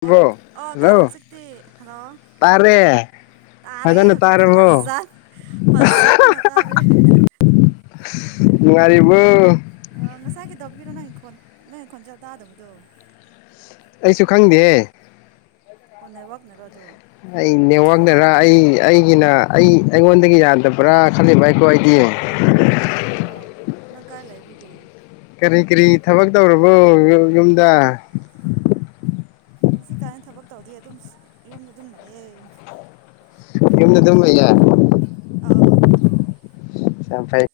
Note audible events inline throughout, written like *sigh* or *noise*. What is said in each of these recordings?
hello ꯑꯣ ꯇꯥꯔꯦ hello ꯍꯧꯖꯤꯛꯇꯤ ꯍꯜꯂꯣ ꯇꯥꯔꯦ ꯇꯥꯔꯦ ꯐꯖꯅ ꯍꯧꯖꯤꯛꯇꯤ ꯇꯥꯔꯕꯣ ꯐꯖꯟ ꯐꯖꯟꯅ ꯇꯥꯔꯦ ꯅꯨꯡꯉꯥꯏꯔꯤꯕꯣ ꯉꯁꯥꯏ ꯀꯩꯗꯧꯕꯤꯔꯣ ꯅꯪꯪ ꯐꯣꯟ ꯅꯪ ꯈꯣꯟꯆꯦꯜ ꯇꯥꯗꯕꯗꯣ ꯑꯩꯁꯨ ꯈꯪꯗꯦ ꯑꯣ ꯅꯦꯋꯥꯛꯅꯔꯣ ꯑꯗꯨ ꯑꯩ ꯅꯦꯠꯋꯥꯛꯗꯔ ꯑꯩ ꯑꯩꯒꯤꯅ ꯑꯩ ꯑꯩꯉꯣꯟꯗꯒꯤ ꯌꯥꯗꯕ꯭ꯔꯥ ꯈꯜꯂꯤꯕ ꯍꯥꯏꯀꯣ ꯑꯩꯗꯤ ꯑꯣ ꯅꯪ ꯀꯥꯏ ꯂꯩꯑꯕꯤꯒꯦ ꯀꯔꯤ ꯀꯔꯤ ꯊꯕꯛ ꯇꯧꯔꯕꯣ ꯌꯨꯝꯗ ꯍꯧꯛ ꯀꯥꯏ ꯊꯕꯛ ꯇꯧꯗ ꯑꯗꯨꯝ ꯌꯨꯝꯗ ꯑꯗꯨꯝ ꯂꯩꯌꯦ ꯌꯨꯝꯅ ꯑꯗꯨꯝ ꯂꯩ ꯑꯧ ꯌꯥꯝ ꯐꯩ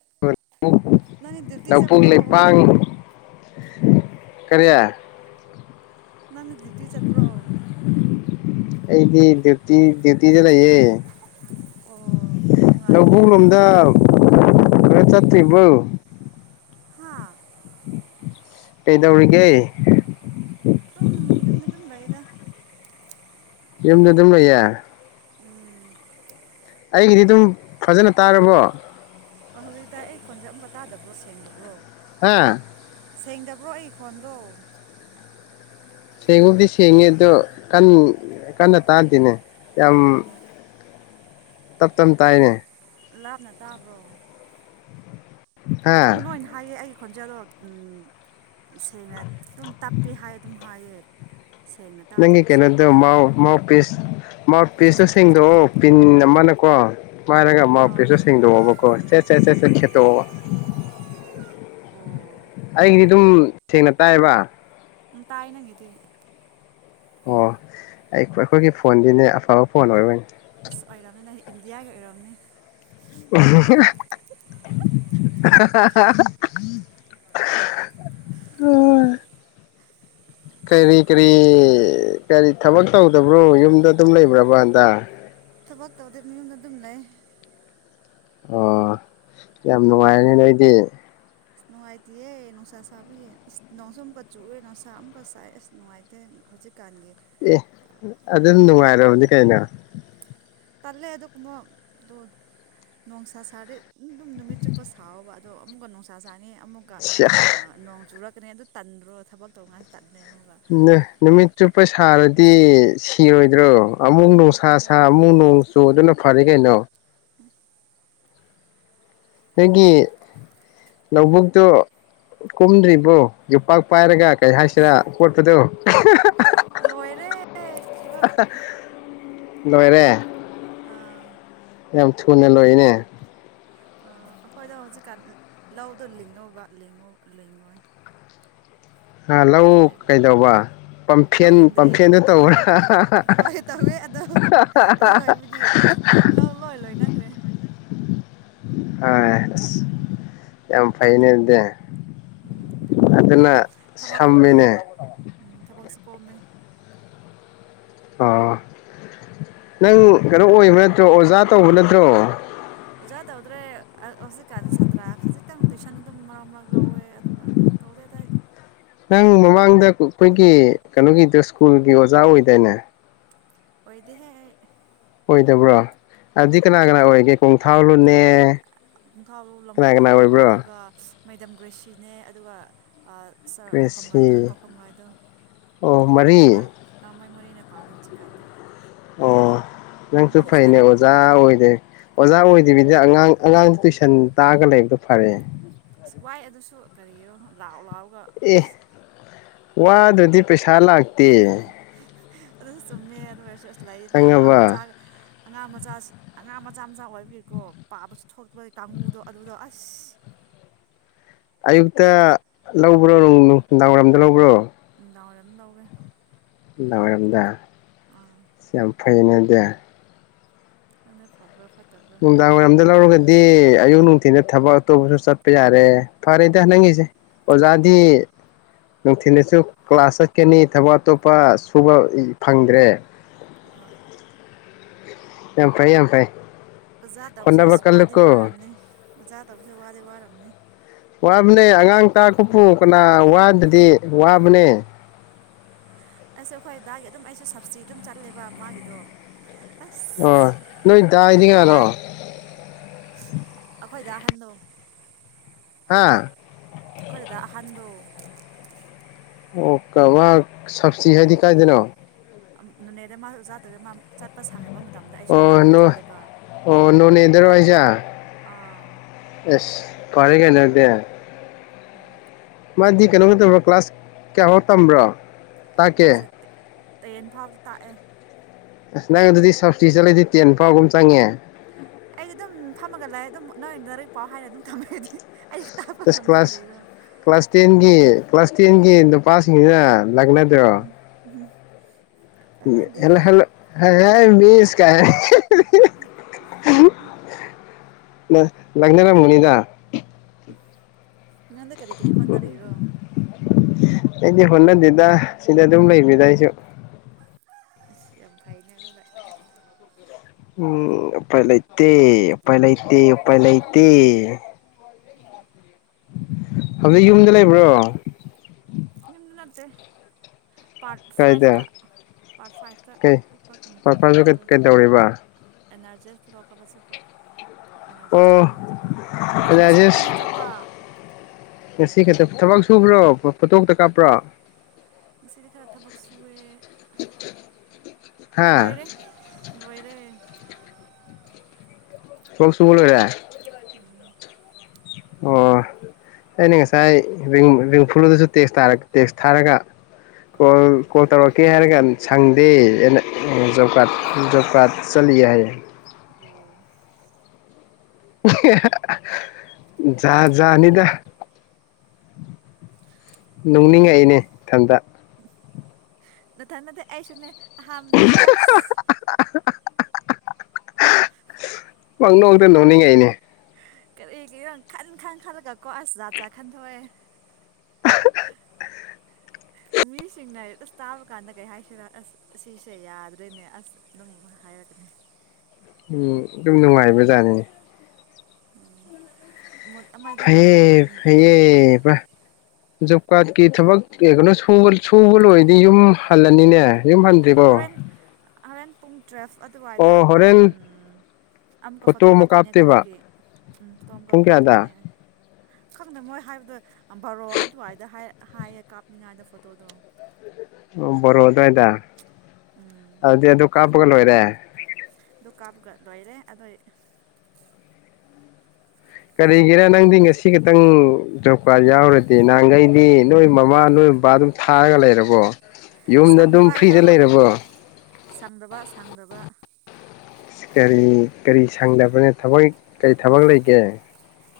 ꯅꯪꯗꯤ ꯗ꯭ꯌꯨꯇꯤ ꯆꯠꯄ꯭ꯔꯣ ꯂꯧꯕꯨꯄ ꯀꯔꯤꯌꯥ ꯅꯪ ꯗꯤꯇꯤ ꯆꯠ꯭ꯔꯣ ꯑꯩꯗꯤ ꯗꯌꯇ ꯗꯌꯨꯇꯗ ꯑꯣ ꯂꯕꯨ ꯅꯨꯡꯉꯥꯏꯅꯦ ꯂꯣꯝꯗꯝ ꯀ ꯆ ꯊꯕꯣ ꯍꯥꯥ ꯀꯩꯗꯧꯔꯤꯒꯦ ꯑꯗꯨꯝ ꯌꯨꯝꯗ ꯑꯗꯨꯝ ꯂꯩꯣꯏꯗ ꯏꯅꯗꯅ ꯌꯥ ꯎꯝ ꯑꯩꯒꯤꯗꯤ ꯑꯗꯨꯝ ꯐꯖꯅ ꯇꯥꯔꯕꯣ ꯑꯣ ꯍꯧꯖꯤꯛꯇ ꯑꯩ ꯈꯣꯟꯁꯦ ꯑꯃꯨꯛꯀ ꯇꯥꯗꯕ꯭ꯔꯣ ꯁꯦꯡꯗꯕ꯭ꯔꯣ ꯍꯥꯥ ꯁꯦꯡꯗꯕ꯭ꯔꯣ ꯑꯩ ꯈꯣꯟꯗꯣ ꯁꯦꯡꯉꯕꯨꯗꯤ ꯁꯦꯡꯉꯤ ꯑꯗꯣ ꯀ ꯀꯟꯅ ꯇꯥꯗꯦꯅꯦ ꯌꯥꯝ ꯇꯞ ꯇꯞ ꯇꯥꯏꯅꯦ ꯂꯥꯞꯅ ꯇꯥꯕ꯭ꯔꯣ ꯑꯗꯨꯝ ꯍꯥ ꯂꯣꯏꯅ ꯍꯥꯏꯌꯦꯦ ꯑꯩ ꯈꯣꯟꯖꯥꯗ ꯎꯝ ꯁꯦꯡꯅ ꯑꯗꯨꯝ ꯇꯞꯄꯤ ꯍꯥꯏ ꯑꯗꯨꯝ ꯍꯥꯏꯌꯦ ꯁꯦꯡꯅ ꯅꯪ ꯁꯦꯡꯗꯤ ꯀꯩꯅꯗꯨꯣ ꯃꯥꯎ ꯇꯥꯕ꯭ꯔꯥ ꯃꯥꯎ ꯄꯤꯁ ꯃꯥ ꯄꯤꯁꯇꯣ ꯁꯦꯡꯗꯣꯛꯑꯣ ꯄꯤꯟ ꯑꯃꯅꯀꯣ ꯃꯥꯔꯒ ꯃꯥ ꯑꯣ ꯄꯦꯁꯨ ꯁꯦꯡꯗꯣꯛꯑꯣꯕꯀꯣꯦ ꯁꯠ ꯁꯠ ꯁꯠ ꯈꯦꯠꯇꯣꯛꯕ ꯑꯣ ꯑꯩꯒꯤꯗꯤ ꯑꯗꯨꯝ ꯁꯦꯡꯅ ꯇꯥꯏꯕ ꯎꯝ ꯇꯥꯏ ꯅꯪꯒꯦꯗꯤ ꯑꯣ ꯑꯩ ꯑꯩꯈꯣꯏꯒꯤ ꯐꯣꯟꯗꯤꯅꯦ ꯑꯐꯕ ꯐꯣꯟ ꯑꯣꯏꯔꯣꯏꯅꯤ ꯑꯁ ꯑꯣꯏꯔꯝꯅ ꯏꯟꯗꯤꯌꯥꯒꯤ ꯑꯣꯏꯔꯝꯅꯤ ꯑꯣ ꯀꯔꯤ ꯀꯔꯤ ꯀꯔꯤ ꯊꯕꯛ ꯇꯧꯗꯕ꯭ꯔꯣ ꯌꯨꯝꯗ ꯑꯗꯨꯝ ꯂꯩꯕ꯭ꯔꯕ ꯍꯟꯇꯥ ꯊꯕꯛ ꯇꯧꯗꯦ ꯃꯨꯝꯗ ꯑꯗꯨꯝ ꯂꯩ ꯑꯣ ꯌꯥꯝ ꯅꯨꯡꯉꯥꯏꯔꯅꯤ ꯅꯣꯏꯗꯤ ꯑ ꯅꯨꯡꯉꯥꯏꯇꯦꯌꯦꯦ ꯅꯨꯡꯁꯥ ꯁꯥꯕꯦ ꯅꯣꯡꯁꯨꯥ ꯑꯃꯨꯛꯀ ꯆꯨꯑꯦ ꯅꯨꯡꯁꯥ ꯑꯃꯨꯛꯀ ꯁꯥꯏꯦ ꯑꯁ ꯅꯨꯡꯉꯥꯏꯇꯦ ꯍꯧꯖꯤꯛ ꯑꯦ ꯑꯗꯨꯝ ꯅꯨꯡꯉꯥꯏꯔꯕꯅꯤ ꯀꯩꯅꯣ ꯇꯜꯂꯦ ꯑꯗꯨꯒꯨꯝꯕ ꯑ ꯅꯨꯡꯁꯥ ꯁꯥꯔꯦ ꯑꯗꯨꯝ ꯅꯨꯃꯤꯠ ꯆꯨꯞꯄ ꯁꯥꯥꯎꯕ ꯑꯗꯣ ꯑꯃꯨꯛꯀ ꯅꯨꯡꯁꯥ ꯁꯥ ꯑꯃꯨꯛꯣꯡ ꯆ ꯀꯩꯅ ꯑꯗꯨ ꯇꯟꯗ꯭ꯔꯣ ꯊꯕꯛ ꯇꯧꯉ ꯎ ꯅꯨꯃꯤꯠꯇ ꯄꯩꯁ ꯁꯥꯔꯗꯤ ꯁꯤꯔꯣꯏꯗ꯭ꯔꯣ ꯑꯃꯨꯡꯗꯣꯡ ꯁ ꯁꯤꯔꯗꯤ ꯁꯃꯨꯡꯗꯣ ꯇ ꯑꯗꯨꯅ ꯐꯔꯦ ꯀꯩꯅꯣ ꯅꯣꯏꯒꯤ ꯂꯧꯕꯨꯛꯇꯣ ꯀꯨꯝꯗ꯭ꯔꯤꯕꯣ ꯌꯣꯄꯥꯛ ꯄꯥꯏꯔꯒ ꯀꯩ ꯍꯥꯏꯁꯤꯔꯥ ꯈꯣꯠꯄꯗꯨꯣ ꯎ ꯂꯣꯏꯔꯦ ꯊꯕꯛ ꯅꯣꯏꯔꯦ ꯑꯥ ꯌꯥꯝ ꯊꯨꯅ ꯂꯣꯏꯅꯦ ꯑꯩꯈꯣꯏꯗ ꯍꯧꯖꯤꯛꯀꯥꯟ ꯂꯧꯗꯣ ꯂꯤꯡꯉꯧꯕꯉ ꯂꯤꯡꯉꯣꯏ ꯍꯥ ꯂꯧ ꯑꯗꯨ ꯑꯣꯏꯕꯒꯤ ꯀꯩꯗꯧꯕ ꯂꯧ ꯄꯝꯐꯦꯟ ꯂꯤꯡꯗ꯭ꯔꯦ ꯄꯝꯐꯦꯟꯗ ꯇꯧꯕ꯭ꯔꯥ ꯍꯣꯏ ꯇꯧꯋꯦ ꯑꯗꯣ ꯑꯗꯨ ꯑꯣꯏꯕꯒꯤ ꯂꯧ ꯂꯣꯏ ꯂꯣꯏꯅꯈ꯭ꯔꯦ ꯑ ꯌꯥꯝ ꯐꯥꯏꯩꯅ ꯏꯗꯦ ꯎꯝ ꯌꯥꯝ ꯐꯕꯅꯦ ꯊꯕꯛ ꯀꯣꯝꯃꯦ ꯁꯝꯃꯤꯅꯦ ꯎꯝ ꯊꯕꯛꯁꯨ ꯀꯝꯃꯦ ꯑꯣ ꯅꯪ ꯀꯩꯅꯣ ꯑꯣꯏꯕ ꯅꯠꯇ꯭ꯔꯣ ꯑꯣꯖꯥ ꯇꯧꯕ ꯅꯠꯇ꯭ꯔꯣ ꯑꯣꯖꯥꯗꯗ꯭ꯔꯦ ꯍꯧꯖꯤꯛ ꯑꯗꯨ ꯁꯥ꯭ꯔ ꯈꯖꯤꯛ ꯇꯪ ꯇ꯭ꯌꯨꯁꯟ ꯑꯗꯨꯝ ꯃꯔꯛ ꯃꯔꯛ ꯂꯧꯋꯦ ꯑꯗꯨꯒ ꯇꯧꯗꯦꯗ ꯅꯪ ꯃꯃꯥꯡꯗ ꯑꯩꯈꯣꯏꯒꯤ ꯀꯩꯅꯣꯒꯤꯗ ꯁ꯭ꯀꯨꯜꯒꯤ ꯑꯣꯖꯥ ꯑꯣꯏꯗꯣꯏꯅꯦ ꯑꯣꯏꯣꯏꯗꯤ ꯍꯦ ꯑꯣꯏꯗꯕ꯭ꯔꯥ ꯑꯖꯤ ꯀꯅꯥ ꯀꯅꯥ ꯑꯣꯏ ꯑꯣꯏꯒꯦ ꯄꯣꯡꯊꯥꯥꯎ ꯂꯣꯅꯦ ꯈꯥꯎꯂꯨ ꯂꯝꯈꯣꯜꯂꯨ ꯑꯗꯨꯒ ꯃꯩꯗꯝ ꯒ꯭ꯔꯦꯁꯤꯅꯦ ꯑꯗꯨꯒ ꯁꯥꯔ ꯄꯥꯎꯈꯐꯝꯒꯥꯏꯗꯣ ꯀ꯭ꯔꯦꯁꯤ ꯄꯥꯎꯈꯐꯝꯒꯥꯏꯗꯣ ꯑꯣ ꯃꯔꯤ ꯃꯣꯏ ꯃꯣꯏ ꯃꯔꯤꯅ ꯄꯂꯔ ꯆ ꯀꯥꯟꯗꯦ ꯑꯣ ꯅꯪꯁꯨ ꯐꯩꯅꯦ ꯑꯣꯖꯥ ꯑꯣꯏꯗꯦ ꯑꯣꯖꯥ ꯑꯣꯏꯗ꯭ꯕꯤꯗ ꯑꯉꯥꯡ ꯑꯉꯥꯡꯗꯨ ꯇꯨꯏꯁꯟ ꯇꯥꯔꯒ ꯂꯩꯕꯗꯣ ꯐꯔꯦ ꯑꯁ ꯋꯥꯏ ꯑꯗꯨꯁꯨ ꯀꯔꯤꯅꯣ ꯂꯥꯎꯑꯣ ꯂꯥꯎ ꯑꯦ ꯋꯥ ꯑꯗꯨꯗꯤ ꯑꯗꯨ ꯆꯨꯝꯃꯦ ꯑꯗꯨ ꯑꯣꯏꯔꯁꯨ ꯑꯁꯨ ꯂꯩ ꯑꯉꯥꯡ ꯃꯆꯥ ꯈꯪꯉꯕ ꯑꯉꯥꯡ ꯃꯆꯥ ꯑꯉꯥꯡ ꯃꯆꯥ ꯃꯆꯥ ꯑꯣꯏꯕꯔꯤꯀꯣ ꯄꯥꯕꯁꯨ ꯊꯣꯛꯇꯕꯒꯤ ꯀꯥꯡꯒꯨꯗꯣ ꯑꯗꯨꯗꯣ ꯑꯁ ꯑꯌꯨꯛꯇ ꯂꯧꯕ꯭ꯔꯣ ꯅꯨꯡꯗꯥꯡ ꯋꯥꯏꯔꯝꯗ ꯂꯧꯕ꯭ꯔꯣ ꯗꯥꯔꯗꯎꯒꯦ ꯉꯔꯝꯗ ꯁꯝꯄꯨ ꯎ ꯐꯩꯅꯗꯤꯦ ꯍ ꯐꯕ꯭ꯔ ꯐꯥ ꯎ ꯗꯔꯗ ꯂꯔꯒ ꯗꯤ ꯑꯌꯨꯛ ꯅꯨꯡꯊꯤꯟ ꯊꯕꯛ ꯑꯇꯣꯞꯄꯁꯨ ꯆꯠꯄ ꯌꯥꯔꯦ ꯐꯔꯦꯗ ꯎꯝ ꯅꯪꯦꯁꯦ ꯑꯣꯖꯥ ꯗꯤ ꯅꯨꯡꯊꯤꯜꯗꯁꯨ ꯀ꯭ꯂꯥꯁ ꯆꯠꯀꯅꯤ ꯊꯕꯛ ꯑꯇꯣꯞꯄ ꯁꯨꯕ ꯐꯪꯗ꯭ꯔꯦ ꯑꯍꯣꯏ ꯌꯥꯝ ꯐꯥꯏ ꯌꯥꯝꯐꯥꯏ ꯑꯣꯖꯥ ꯇꯧꯕꯁꯦ ꯑꯁ ꯋꯥꯗꯤ ꯋꯥꯝꯅꯤ ꯑꯣꯖꯥ ꯇꯧꯕꯁꯦ ꯋꯥꯗꯤ ꯋꯥꯝꯅꯤ ꯋꯥꯕꯅꯦ ꯑꯉꯥꯡ ꯇꯥ ꯀꯄꯣꯡ ꯋꯥꯗꯗꯤ ꯋꯥ ꯃꯅꯦ ꯑꯁꯨ ꯑꯩꯈꯣꯏ ꯗꯥꯒꯤ ꯑꯗꯨꯝ ꯑꯩꯁꯨ ꯁꯞꯕꯁꯤꯤ ꯑꯗꯨꯝ ꯆꯠꯂꯦꯕ ꯃꯥꯒꯤꯗꯣ ꯑ ꯑꯁ ꯅꯣꯏꯗꯥꯏꯗꯤ ꯉꯥꯗꯣ ꯋꯥꯏ ꯑꯩꯈꯣꯏꯗ ꯑꯍꯟꯗꯣ ꯍꯥꯥ ꯑꯩꯈꯣꯏꯗꯨꯗ ꯑꯍꯟꯗꯣ ꯑꯣ ꯀ ꯁꯞꯕꯁꯤ ꯍꯥꯏꯗꯤ ꯀꯥꯏꯗꯅꯣ ꯅꯅꯦꯗ ꯃꯥ ꯑꯣꯖꯥ ꯇ꯭ꯔꯒ ꯃꯥ ꯆꯠꯄ ꯁꯥꯡꯅꯕ ꯑꯣ ꯑꯣ ꯅꯣ ꯅꯗꯔ ꯍꯥꯏꯖ ꯑꯥ ꯑꯦꯁ ꯄꯔꯒꯦꯅꯗ ꯎꯝ ꯃꯥꯗꯤ ꯀꯩꯅꯣꯒꯗꯕ꯭ꯔꯣ ꯀ꯭ꯂꯥꯁ ꯀꯌꯥꯐꯥꯎ ꯇꯝꯕ꯭ꯔꯣ ꯃꯥ ꯇꯥꯛꯀꯦ ꯆꯠꯇ ꯇꯔꯦꯟ ꯐꯥꯎꯗꯤ ꯇꯥꯛꯑꯦ ꯑꯁ ꯅꯪ ꯑꯗꯨꯗꯤ ꯁꯞꯇꯤ ꯆꯠꯂꯗꯤ ꯇꯦꯟ ꯐꯥꯎꯒꯨꯝ ꯆꯪꯉꯦ ꯑꯩꯗꯤ ꯑꯗꯨꯝ ꯐꯝꯃꯒ ꯂꯥꯛꯑꯦ ꯑꯗꯨꯝ ꯅꯣꯏ ꯂꯔꯤꯛ ꯄꯥꯎ ꯍꯥꯏꯅ ꯑꯗꯨꯝ ꯊꯝꯃꯗꯤ ꯁ ꯀ꯭ꯂꯥꯁ ꯀ꯭ꯂꯥꯁ ꯇꯦꯟꯒꯤ ꯀ꯭ꯂꯥꯁ ꯇꯦꯟꯒꯤ ꯅꯨꯄꯥꯁꯤꯡꯁꯤꯅ ꯂꯥꯛꯅ ꯎꯝ ꯎꯝ ꯏꯂ ꯍꯜꯂꯣ ꯑꯦꯕꯤꯁ ꯀ ꯂꯛꯅꯔꯝ ꯃꯅꯤꯗ *unintelligible* ꯅꯗ ꯀꯔꯤ ꯀꯔꯤ ꯈꯟꯅꯔꯔꯣ ꯑꯩꯗꯤ ꯍꯣꯠꯅꯗꯗ ꯁꯤꯗ ꯑꯗꯨꯝ ꯂꯩꯕꯤꯗ ꯑꯩꯁꯨ ꯌꯥꯝ ꯐꯥꯏꯅ ꯑꯗꯨ ꯎꯝꯄꯥꯏ ꯂꯩꯇꯄꯥꯏ ꯂꯩꯇꯄꯥꯏ ꯂꯩꯇ ꯑ ꯌ ꯂꯩ ꯂꯩꯕ꯭ꯔꯣ ꯌꯨꯝꯗ ꯅꯠꯇꯦ ꯄꯥꯔꯠ ꯀꯥꯏꯗ ꯐꯥꯏꯚꯇ ꯄꯥꯔꯠ ꯐꯥꯏꯚꯇ ꯀꯩ ꯑꯩꯣꯏ ꯀ ꯄꯥꯔꯠ ꯄꯥꯄꯥꯁꯨ ꯐꯥꯏꯚꯇꯗ ꯀꯩꯗꯧꯔꯤꯕ ꯑꯦꯟ ꯑꯔꯖꯤꯁ ꯄꯨꯗꯣꯛꯀ ꯑꯃ ꯆꯠꯄ ꯑꯣ *unintelligible* ꯑꯩꯗꯤ ꯉꯁꯤ ꯈꯛꯇꯅꯦ ꯔꯥꯖꯦꯁ ꯆꯠꯄ ꯉꯁꯤ ꯈꯛꯇ ꯊꯕꯛ ꯁꯨꯕ꯭ꯔꯣ ꯐꯣꯇꯣ ꯈꯛꯇ ꯀꯥꯞꯄ꯭ꯔꯣ ꯉꯁꯤꯗꯤ ꯈꯔ ꯊꯕꯛ ꯁꯨꯑꯦ ꯍꯥ ꯂꯣꯏꯔꯦ ꯂꯣꯏꯔꯦ *unintelligible* ꯂꯣꯏꯔꯦ ꯎꯝ ꯑꯣ ꯑꯩꯅ ꯉꯁꯥꯏ ꯔꯤꯡ ꯐꯨꯂꯨꯗꯁꯨ ꯇꯦꯛꯁ ꯇꯦꯛꯁ ꯊꯥꯔꯒ ꯑꯣ ꯀꯣꯜ ꯀꯣꯜꯇꯧꯔ ꯀꯦ ꯍꯥꯏꯔ ꯀꯥꯟ ꯁꯪꯗꯦ ꯖꯣꯕ ꯀꯥꯔꯠ ꯖꯣꯕ ꯀꯥꯔꯗ ꯆꯠꯂꯤ ꯍꯥꯏꯌꯦ ꯑꯣ ꯖꯥ ꯖꯥꯅꯤꯗ ꯅꯨꯡꯅꯤꯡꯉꯛꯏꯅꯦ ꯏꯊꯟꯇ ꯅ ꯊ ꯅꯠꯇꯦ ꯑꯁꯨꯅꯦ ꯑꯍꯥꯝꯗ ꯑꯩꯁꯨ ꯑꯁ *inaudible* ꯄꯪ ꯅꯣꯛꯇ ꯅꯣꯅꯤꯡꯉꯩꯅꯦ ꯀꯔꯤ ꯀꯤꯔꯥ ꯈꯟ ꯈꯟ ꯈꯜꯂꯒ ꯀꯣ ꯑꯁ ꯖꯥꯠ ꯖꯠ ꯈꯟꯗꯣꯛꯑꯦ *inaudible* ꯃꯤꯁꯤꯡꯅ ꯑꯁ ꯇꯥꯕ ꯀꯥꯟꯗ ꯀꯩ ꯍꯥꯏꯁꯤꯔ ꯑꯁ ꯁꯤꯁꯦ ꯌꯥꯗ꯭ꯔꯦꯅꯦ ꯑꯁ ꯑꯗꯨꯝ ꯍꯥꯏꯔꯛꯀꯅꯤ ꯎꯝ ꯑꯗꯨꯝ ꯅꯨꯡꯉꯥꯏꯕꯖꯥꯅꯤ ꯎꯝ ꯃꯨꯠ ꯑꯃꯗꯤ ꯐꯌꯦ ꯅꯨꯡꯉꯥꯏ ꯃꯨꯠ ꯑꯃꯗꯤ ꯐꯩꯌꯦꯕ ꯖꯣ ꯀꯥꯠꯀꯤ ꯊꯕꯛ ꯀꯩ ꯀꯩꯅꯣ ꯁꯨꯕ ꯂꯣꯏꯔꯗꯤ ꯌꯨꯝ ꯍꯜꯂꯅꯤꯅꯦ ꯌꯨꯝ ꯍꯟꯗꯔ꯭ꯤꯕꯣ ꯍꯣꯔꯦꯟ *unintelligible* ꯄꯨꯡ ꯇꯨꯋꯦꯜꯐ ꯑꯗꯨꯋꯥꯏꯗ ꯑꯗꯨꯝ ꯎꯝ ꯑꯃꯛꯀ ꯐꯣꯇꯣ ꯑꯃꯨꯛ ꯀꯥꯞꯇꯣꯏꯅꯦ ꯀꯥꯞꯇꯣꯏꯕ ꯒ꯭ꯔꯨꯞꯀꯤ ꯎꯝ ꯐꯣꯇꯣ ꯑꯃꯀ ꯄꯨꯡ ꯀꯥꯞꯇꯣꯏꯅꯦ ꯀꯌꯥꯗ ꯈꯪꯗ ꯃꯣꯏ ꯍꯥꯏꯕꯗꯣ ꯕꯔꯣ ꯑꯗꯨꯋꯥꯏꯗ ꯍꯥꯏ ꯍꯥꯏꯌꯦ ꯀꯥꯞꯅꯤꯡꯉꯗꯣ ꯐꯣꯇꯣꯗꯣ ꯕꯔꯣ ꯗꯏꯗ ꯎꯝ ꯑꯗꯤ ꯑꯗꯨ ꯀꯥ *unintelligible* ꯑꯗꯨ ꯀꯥꯞꯒ ꯂꯣꯏꯔꯦ ꯑꯗꯣ ꯀꯔꯤꯒꯤꯔꯥ ꯅꯪꯗꯤ ꯉꯁꯤ ꯈꯇꯪ ꯖꯣꯕ ꯀꯥꯔꯗ ꯌꯥꯎꯔꯗꯤ ꯅꯍꯥꯟꯈꯩꯗꯤ ꯅꯣꯏ ꯃꯃꯥ ꯅꯣꯏ ꯕꯕꯥ ꯑꯗꯨꯝ ꯊꯥꯔꯒ ꯂꯩꯔꯕꯣ ꯌꯨꯝꯗ ꯑꯗꯨꯝ ꯁꯪꯗꯕ ꯑꯩꯗꯣ ꯐ꯭ꯔꯤꯗ ꯂꯩꯔꯕꯣ ꯁꯪꯗꯕ ꯁꯪꯗꯕ ꯀꯔꯤ ꯀꯔꯤ ꯁꯪꯗꯕꯅꯦ ꯊꯕꯛ ꯀꯔꯤ ꯊꯕꯛ ꯂꯩꯒꯦ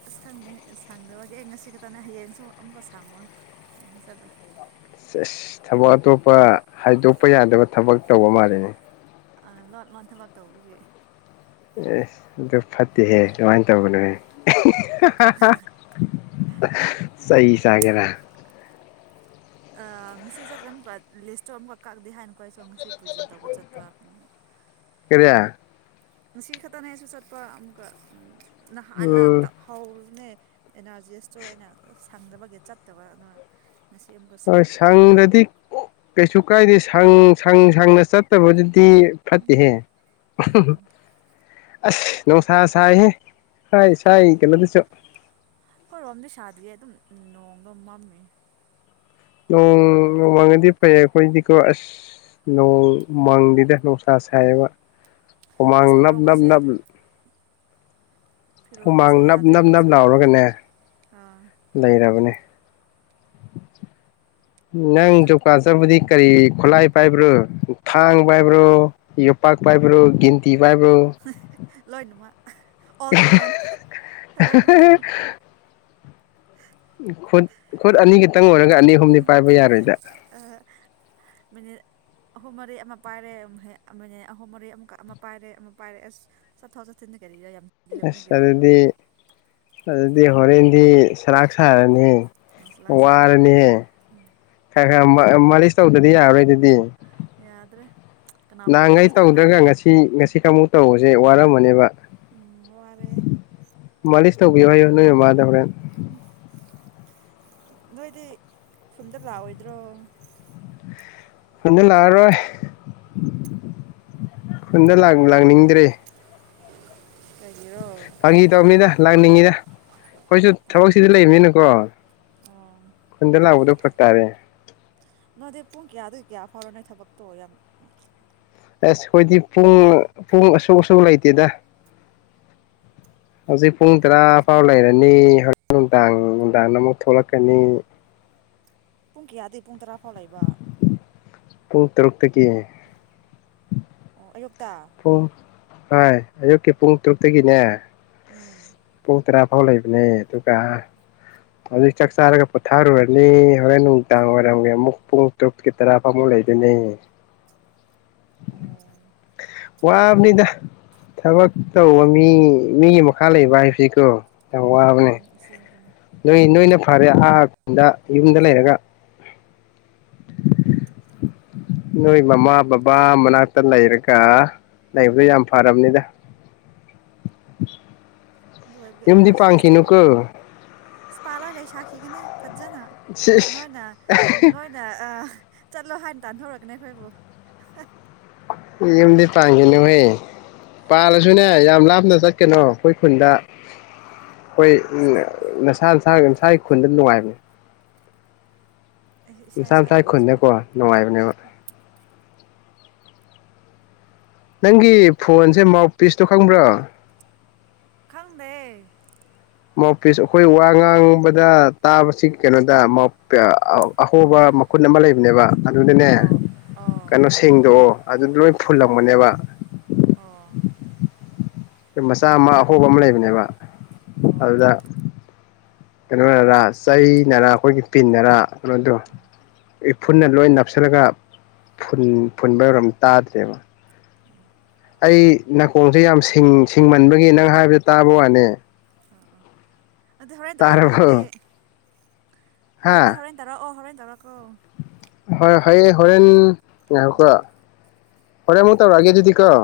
ꯑꯁ ꯈꯪꯗꯦ ꯁꯪꯗꯕꯒꯤ ꯑꯩ ꯉꯁꯤ ꯈꯛꯇꯅꯦ ꯍꯌꯦꯡꯁꯨ ꯑꯃꯨꯛꯀ ꯁꯪꯉꯣꯏ ꯍꯌꯦꯡ ꯆꯠꯂꯣ ꯑꯁ ꯊꯕꯛ ꯑꯇꯣꯞꯄ ꯍꯥꯏꯗꯣꯛꯄ ꯌꯥꯗꯕ ꯊꯕꯛ ꯇꯧꯕ ꯃꯥꯜꯂꯤꯅꯦ ꯑ ꯂꯣꯠ ꯂꯣꯠ ꯊꯕꯛ ꯇꯧꯕꯒꯤ ꯑꯦꯁ ꯑꯗꯨ ꯐꯠꯇꯦꯍꯦ ꯀꯃꯥꯏꯅ ꯇꯧꯒꯅꯣꯍꯦ ꯆꯍꯤ ꯆꯒꯦꯔꯃ ꯑꯥ ꯉꯁꯤ ꯆꯠ *unintelligible* ꯂꯤꯁꯇꯣ ꯑꯃꯈꯛ ꯀꯛꯑꯗꯤ ꯍꯥꯏꯅꯀꯣ ꯑꯩꯁꯨ ꯉꯁꯤ ꯄ꯭ꯔꯤꯖꯦꯟ ꯇꯧꯕ ꯆꯠꯄ *unintelligible* ꯁꯤ ꯈꯛꯇꯅꯦꯁꯨ ꯆꯠꯄ ꯑꯃꯨꯛꯀ ꯅꯥꯟꯅ ꯎꯝ ꯍꯧꯥꯎꯅꯦ ꯑꯦꯅꯥꯔꯖꯤꯁꯇꯣ ꯑ ꯑꯣꯏꯅ ꯁꯪꯗꯕꯒꯤ ꯆꯠꯇꯕ ꯑꯗꯨꯅ ꯉꯁꯤ ꯑꯃꯨꯛꯀ ꯁꯪꯉꯕ ꯁꯥꯪꯕꯇꯛ ꯀꯁꯨ ꯀꯥꯏꯗ ꯁꯪ ꯁꯪ ꯁꯪꯅ ꯆꯠꯇꯕ ꯐꯠꯇ ꯍꯦ ꯎꯝ ꯑꯁ ꯅꯨꯡꯁꯥ ꯁꯥꯏꯍꯦ ꯁꯥꯏ ꯁꯥꯏ ꯀꯩꯅꯣꯗꯨꯁꯨ ꯍꯣꯏ ꯔꯣꯝꯗꯤ ꯁꯥꯗꯤꯦ ꯑꯗꯨꯝ ꯅꯣꯡꯒ ꯃꯝꯃꯤ ꯅꯣꯡ ꯅꯣꯡꯃꯪꯉꯗꯤ ꯐꯩ ꯑꯩꯈꯣꯏꯗꯤꯀꯣ ꯑꯁ ꯅꯣꯡꯃꯪꯗꯦꯗ ꯅꯨꯡꯁꯥ ꯁꯥꯏꯌꯦꯕ ꯍꯨꯃꯥꯡ ꯑꯁ ꯅꯞ ꯅꯞ ꯐꯤꯔꯣꯟꯒꯁꯦ ꯅꯞ ꯍꯨꯃꯥꯡ ꯐꯤꯔꯣꯟꯒꯁꯦ ꯅꯞ ꯌꯥꯗ꯭ꯔꯦ ꯅꯞ ꯅꯞ ꯅꯨꯡꯁꯥ ꯊꯣꯛꯄꯒꯤ ꯂꯥꯎꯔꯒꯅꯦ ꯑꯥ ꯂꯩꯔꯕꯅꯦ *inaudible* ꯅꯪ ꯆ ꯀꯥꯖꯔꯕꯗꯤ ꯀꯔꯤ ꯈꯨꯠꯂꯥꯏ ꯄꯥꯏꯕ꯭ꯔꯣ ꯊꯥꯡ ꯄꯥꯏꯕ꯭ꯔꯣ ꯌꯣꯄꯥꯛ ꯄꯥꯏꯕ꯭ꯔꯣ ꯒꯤꯟꯇꯤ ꯄꯥꯏꯕ꯭ꯔꯣ ꯂꯣꯏꯣꯏꯅꯨꯃ ꯑꯣꯜ ꯏꯟ ꯋꯥꯟ ꯂꯣꯏꯅꯃꯛꯒꯤꯟ ꯈꯨꯠ ꯈꯨꯠ ꯑꯅꯤ ꯈꯈꯤꯇꯪ ꯑꯣꯏꯔꯒ ꯑꯅꯤ ꯑꯍꯨꯝꯅꯤ ꯄꯥꯏꯕ ꯌꯥꯔꯣꯏꯗ ꯃꯤꯅꯤꯠ ꯑꯍꯨꯝ ꯃꯔꯤ ꯑꯃ ꯄꯥꯏꯔꯦ ꯃꯤꯅꯤꯠ ꯑꯍꯨꯝ ꯃꯔꯤ ꯑꯃꯨꯛꯀ ꯑꯃ ꯄꯥꯏꯔꯦ ꯑꯃ ꯄꯥꯏꯔꯦ ꯑꯁ ꯆꯠꯊꯣꯛ ꯆꯠꯊꯤꯟꯗ ꯀꯔꯤ ꯂ ꯑꯁꯥ ꯑꯗꯨꯗꯤ ꯑꯗꯨ ꯍꯣꯔꯦꯟꯗꯤ ꯁꯔꯥꯛ ꯁꯥꯔꯅꯤ ꯑꯁ ꯂꯥꯛ ꯆꯥꯅꯤ ꯋꯥꯔꯅꯦ ꯃꯥꯂꯤꯁ ꯇꯧꯗꯗꯤ ꯌꯥꯔꯣꯏ ꯑꯗꯨꯗꯤ ꯌꯥꯗ꯭ꯔꯦ ꯀꯅꯥꯕꯨ ꯅꯍꯥꯟꯉꯩ ꯇꯧꯍꯟꯁꯤꯔꯥ ꯇꯧꯗ꯭ꯔꯒ ꯈꯪꯗ꯭ꯔꯦ ꯉꯁꯤ ꯉꯁꯤ ꯀꯨꯛ ꯇꯧꯕꯁꯦ ꯋꯥꯔꯝꯃꯅꯦꯕ ꯋꯥꯋꯥꯔꯦ ꯇꯧꯕꯤꯌ ꯍꯥꯏꯨ ꯅꯣꯏ ꯃꯃꯥꯗ ꯍꯣꯔꯦꯟ ꯅꯣꯏꯗꯤ ꯈꯨꯟꯗ ꯂꯥꯛꯑꯣꯏꯗ꯭ꯔꯣ ꯈꯨꯟꯗ ꯂꯥꯛꯑꯔꯣꯏ ꯈꯨꯟꯗ ꯂꯥꯛꯅꯤꯡꯗ꯭ꯔꯦ ꯀꯩꯒꯤꯔꯣ ꯐꯪꯒꯤꯤ ꯇꯧꯅꯤꯗ ꯂꯪꯅꯤꯡꯉꯤꯗ ꯑꯩꯈꯣꯏꯁꯨ ꯑꯣ ꯊꯕꯛꯁꯤꯗꯤ ꯂꯩꯕꯅꯤꯅꯀꯣ ꯑꯣ ꯈꯨꯟꯗ ꯂꯥꯛꯄꯗꯣ ꯐ ꯇꯥꯔꯦ ꯅꯣꯏꯗꯤ ꯄꯨꯡ ꯀꯌꯥ ꯑꯗꯨ ꯀꯌꯥ ꯐꯥꯎꯔꯅꯤ ꯊꯕꯛꯇꯣ ꯌꯥꯝ ꯑꯁ ꯑꯩꯈꯣꯏꯗꯤ ꯄꯨꯡ ꯄꯨꯡ ꯑꯁꯨꯛ ꯑꯁꯨ ꯂꯩꯇꯦꯗ ꯍꯧꯖꯤꯛ ꯄꯨꯡ ꯇꯔꯥ ꯐꯥꯎ ꯂꯩꯔꯅꯤ ꯍꯧꯖꯤ ꯅꯨꯡꯗꯥꯡ ꯅꯨꯡꯗꯥꯡ ꯑꯃꯨꯛ ꯊꯣꯛꯂꯛꯀꯅꯤ ꯄꯨꯡ ꯀꯌꯥꯗꯒꯤ ꯄꯨꯡ ꯇꯔꯥ ꯐꯥꯎ ꯂꯩꯕ ꯄꯨꯛꯛꯇ ꯄꯨꯛꯇ ꯀ ꯑꯣ ꯑꯌꯨ ꯑ ꯍ ꯑꯌꯨꯛꯀꯤ ꯄꯨꯡ ꯇꯔꯨꯛꯇꯒꯤꯅꯦ ꯎꯝ ꯄꯨ ꯇꯔ ꯑꯐꯥꯎ ꯂꯩꯕꯅꯦ ꯑꯗꯨꯒ ꯑꯗꯨ ꯆꯥꯛ ꯆꯥꯔꯒ ꯄꯣꯊꯥꯔꯨꯔꯅꯤ ꯍꯣꯔꯦꯟ ꯅꯨꯡꯗꯥꯡ ꯋꯥꯏꯔꯝꯒꯤ ꯑꯃꯨꯛ ꯄꯨꯡ ꯇꯔꯨꯛꯀꯤ ꯇꯔꯥꯐꯥꯎꯃꯨꯛ ꯂꯩꯗꯣꯏꯅꯤ ꯑꯣ *unintelligible* ꯋꯥꯕꯅꯤꯗ ꯊꯕꯛ ꯇꯧꯕ ꯃꯤ ꯃꯤꯒꯤ ꯃꯈꯥ ꯂꯩꯕ ꯍꯥꯏꯕꯁꯤꯀꯣ ꯌꯥꯝ ꯋꯥꯕꯅꯦ ꯎꯝ ꯑꯁꯦꯡꯕꯅꯦ ꯅꯣꯏ ꯅꯣꯏꯅ ꯐꯔꯦ ꯑꯍꯥꯗ ꯌꯨꯝꯗ ꯂꯩꯔꯒ ꯎꯝ ꯅꯣꯏ ꯃꯃꯥ ꯕꯕꯥ ꯃꯅꯥꯛꯇ ꯂꯩꯔꯒ ꯂꯩꯕꯗꯨ ꯌꯥꯝ ꯐꯔꯕꯅꯤꯗ ꯑꯗꯨ ꯑꯣꯏꯕ ꯌꯨꯝꯗꯤ ꯑꯦꯅꯥꯔꯖꯤꯁ ꯇꯧꯔꯣꯏꯅꯦ ꯄꯥꯟꯈꯤꯅꯨꯀꯣ ꯑ ꯄꯥ ꯂ ꯂꯩ ꯁꯥꯈꯤꯒꯅꯤ ꯐꯖꯅ ꯁꯤꯁ ꯅꯣꯏꯅ ꯅꯣꯏꯅ ꯆꯠꯂꯣ ꯍꯥꯟꯅ ꯇꯥꯟꯊꯣꯔꯛꯒꯅꯦ ꯑꯩꯈꯣꯏꯕꯨ ꯌꯨꯝꯗꯤ ꯄꯥꯟꯈꯤꯅꯦ ꯍꯣꯏ ꯄꯥꯜꯂꯁꯨꯅꯦ ꯌꯥꯝ ꯂꯥꯞꯅ ꯆꯠꯀꯅꯣ ꯑꯩꯈꯣꯏ ꯈꯨꯟꯗ ꯑꯩꯈꯣꯏ ꯎ ꯅꯁꯥ ꯅꯁꯥ ꯅꯁꯥꯒꯤ ꯈꯨꯟꯗ ꯅꯨꯡꯉꯥꯏꯕꯅꯦ ꯑꯦ ꯏꯁꯥ ꯃꯁꯥ ꯏꯁꯥ ꯃꯅꯨꯡꯁꯥꯏ ꯈꯨꯟꯁꯨ ꯈꯟꯖꯦꯀ ꯅꯅꯨꯡꯉꯥꯏ ꯃꯅꯦ ꯅꯪꯒꯤ ꯐꯣꯟꯁꯦ ꯃꯥꯎꯠ ꯄꯤꯁꯇꯣ ꯈꯪꯕ꯭ꯔꯥ ꯈꯪꯗꯩ ꯃꯥꯄꯤꯁ ꯑꯩꯈꯣꯏ ꯋꯥ ꯉꯥꯡꯕꯗ ꯇꯥꯕꯁꯤ ꯀꯩꯅꯣꯗ ꯑꯍꯣꯕ ꯃꯈꯨꯟ ꯑꯃ ꯂꯩꯕꯅꯦꯕ ꯑꯗꯨꯅꯅꯦ ꯑꯣ ꯑꯣ ꯀꯩꯅꯣ ꯁꯦꯡꯗꯣꯛꯑꯣ ꯑꯗꯨ ꯂꯣꯏ ꯐꯨꯜ ꯂꯂꯝꯕꯕ ꯑꯣ ꯃꯆꯥ ꯑꯃ ꯑꯍꯣꯕ ꯑꯃ ꯂꯩꯕꯅꯦꯕ ꯑꯣ ꯑꯗꯨꯗ ꯍꯣꯔꯦꯟ ꯀꯩꯅꯣꯔꯥ ꯆꯩꯅꯔꯥ ꯑꯩꯈꯣꯏꯒꯤ ꯄꯤꯟꯅꯔꯥ ꯀꯩꯅꯣꯗꯣ ꯏꯐꯨꯟꯅ ꯂꯣꯏ ꯅꯞꯁꯤꯜꯂꯒ ꯐꯨꯟꯕ ꯌꯧꯔꯝ ꯇꯥꯗ꯭ꯔꯦꯕ ꯑꯩ ꯅꯥꯀꯣꯡꯁꯦ ꯌꯥꯝ ꯁꯤꯡꯃꯟꯕꯒꯤ ꯅꯪ ꯍꯥꯏꯕꯗ ꯇꯥꯕ ꯋꯥꯅꯦ ꯑꯗꯨꯗꯤ ꯍꯣꯔꯦꯟ ꯧꯔꯥꯀꯣ ꯑꯗꯨꯗꯤ ꯇꯥꯔꯕꯣ ꯑꯗꯨꯗꯤ ꯍꯥ ꯍꯣꯔꯦꯟ ꯇꯧꯔꯛꯑꯣ ꯑꯣ ꯍꯣꯔꯦꯟ ꯇꯔꯀ ꯍꯣꯏ ꯍ ꯍꯔꯦꯟ ꯌꯥꯍ ꯀ ꯍꯔꯦ ꯃꯨ ꯇꯧꯔꯒꯦꯗꯨꯗꯤ ꯀꯣ